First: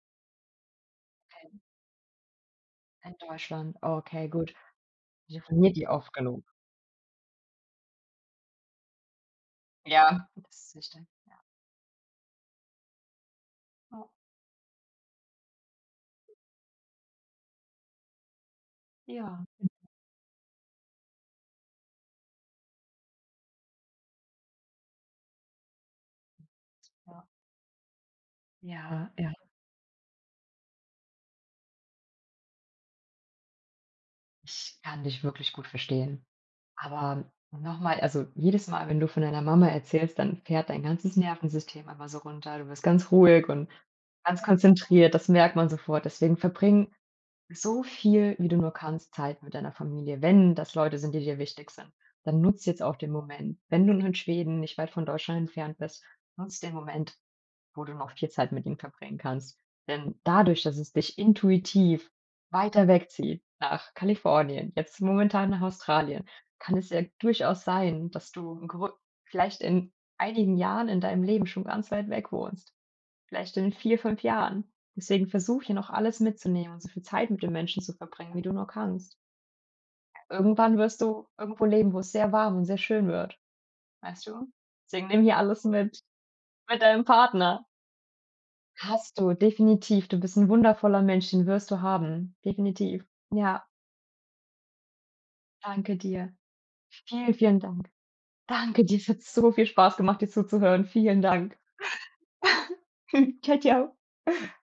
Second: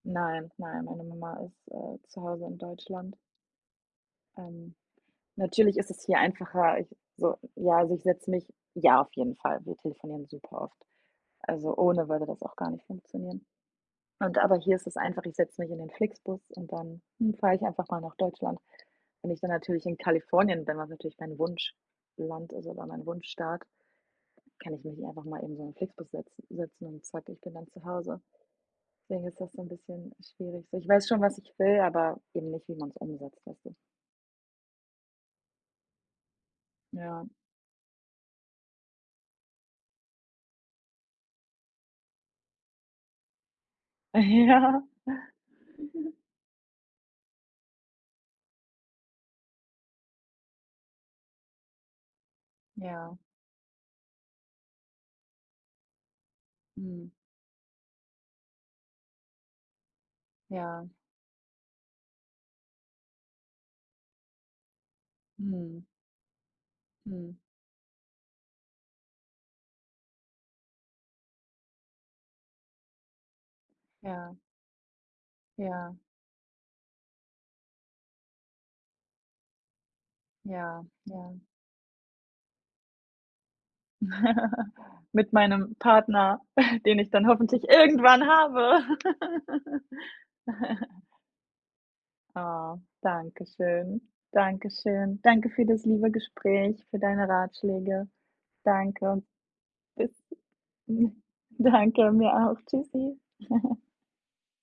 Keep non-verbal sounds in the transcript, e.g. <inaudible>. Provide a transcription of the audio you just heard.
Nein, nein, meine Mama Ähm ist, äh, zu Hause in Deutschland. In Deutschland, okay, gut. Ähm, Telefoniert natürlich ihr ist es oft hier genug. einfacher ich so ja, also, ich setze mich ja, auf jeden Fall. Wir telefonieren Ja. Das super ist oft. wichtig. Ja. Also, ohne würde das auch gar nicht funktionieren. Ja. Und aber hier ist es einfach, ich setze mich in den FlixBus und dann, hm, fahre ich einfach mal nach Deutschland. Wenn ich Ja, dann mhm. natürlich in Kalifornien bin, was natürlich mein Wunschland ist oder mein Wunschstaat, kann ich mich nicht einfach mal eben so in FlixBus setzen setzen und Ja. „zack, ich bin dann zu Hause“. Ja, Dann ja. wird das so 'n bisschen schwierig so. Ich weiß schon, was ich will, aber eben nicht, wie man's umsetzt, weißt du? Ich kann dich wirklich gut verstehen. Aber Ja. und noch mal, also, jedes Mal, wenn du von deiner Mama erzählst, dann fährt dein ganzes Nervensystem immer so runter. Du wirst ganz ruhig und ganz Ja. konzentriert, das merkt man sofort. <giggles> Deswegen verbringe so viel, wie du nur kannst, Zeit mit deiner Familie. Wenn das Leute sind, die dir wichtig sind, dann nutz jetzt auch den Ja. Moment. Wenn du nun in Schweden nicht weit von Deutschland entfernt bist, nutz den Mhm. Moment, wo du noch viel Zeit mit ihnen bringen kannst. Denn dadurch, dass Ja. es dich intuitiv weiter wegzieht nach Kalifornien, jetzt momentan nach Mhm. Australien, kann es ja Mhm. durchaus sein, dass du <unintelligible> vielleicht in einigen Jahren in deinem Leben schon ganz weit weg wohnst. Vielleicht in 4, 5 Ja. Jahren. Deswegen versuch hier noch Ja. alles mitzunehmen und so viel Zeit mit den Menschen zu verbringen, wie du nur kannst. Irgendwann Ja, wirst du ja. irgendwo leben, wo es sehr warm und sehr schön wird. Weißt du? <giggles> Deswegen nimm Mit hier alles meinem mit Partner, mit <snorts> den deinem ich dann hoffentlich Partner. irgendwann habe. Hast du, definitiv. Du bist 'n <giggles> wundervoller Mensch, den wirst du haben. Oh, Definitiv. danke Ja. schön. Danke schön. Danke für das Danke liebe dir. Gespräch, für deine Vielen, vielen Dank. Ratschläge. Danke dir. Es hat Danke. so viel Spaß Bis gemacht, dir zuzuhören. hm Vielen Dank. Danke, mir auch. Tschüssi. <giggles> Tschau, <giggles> tschau.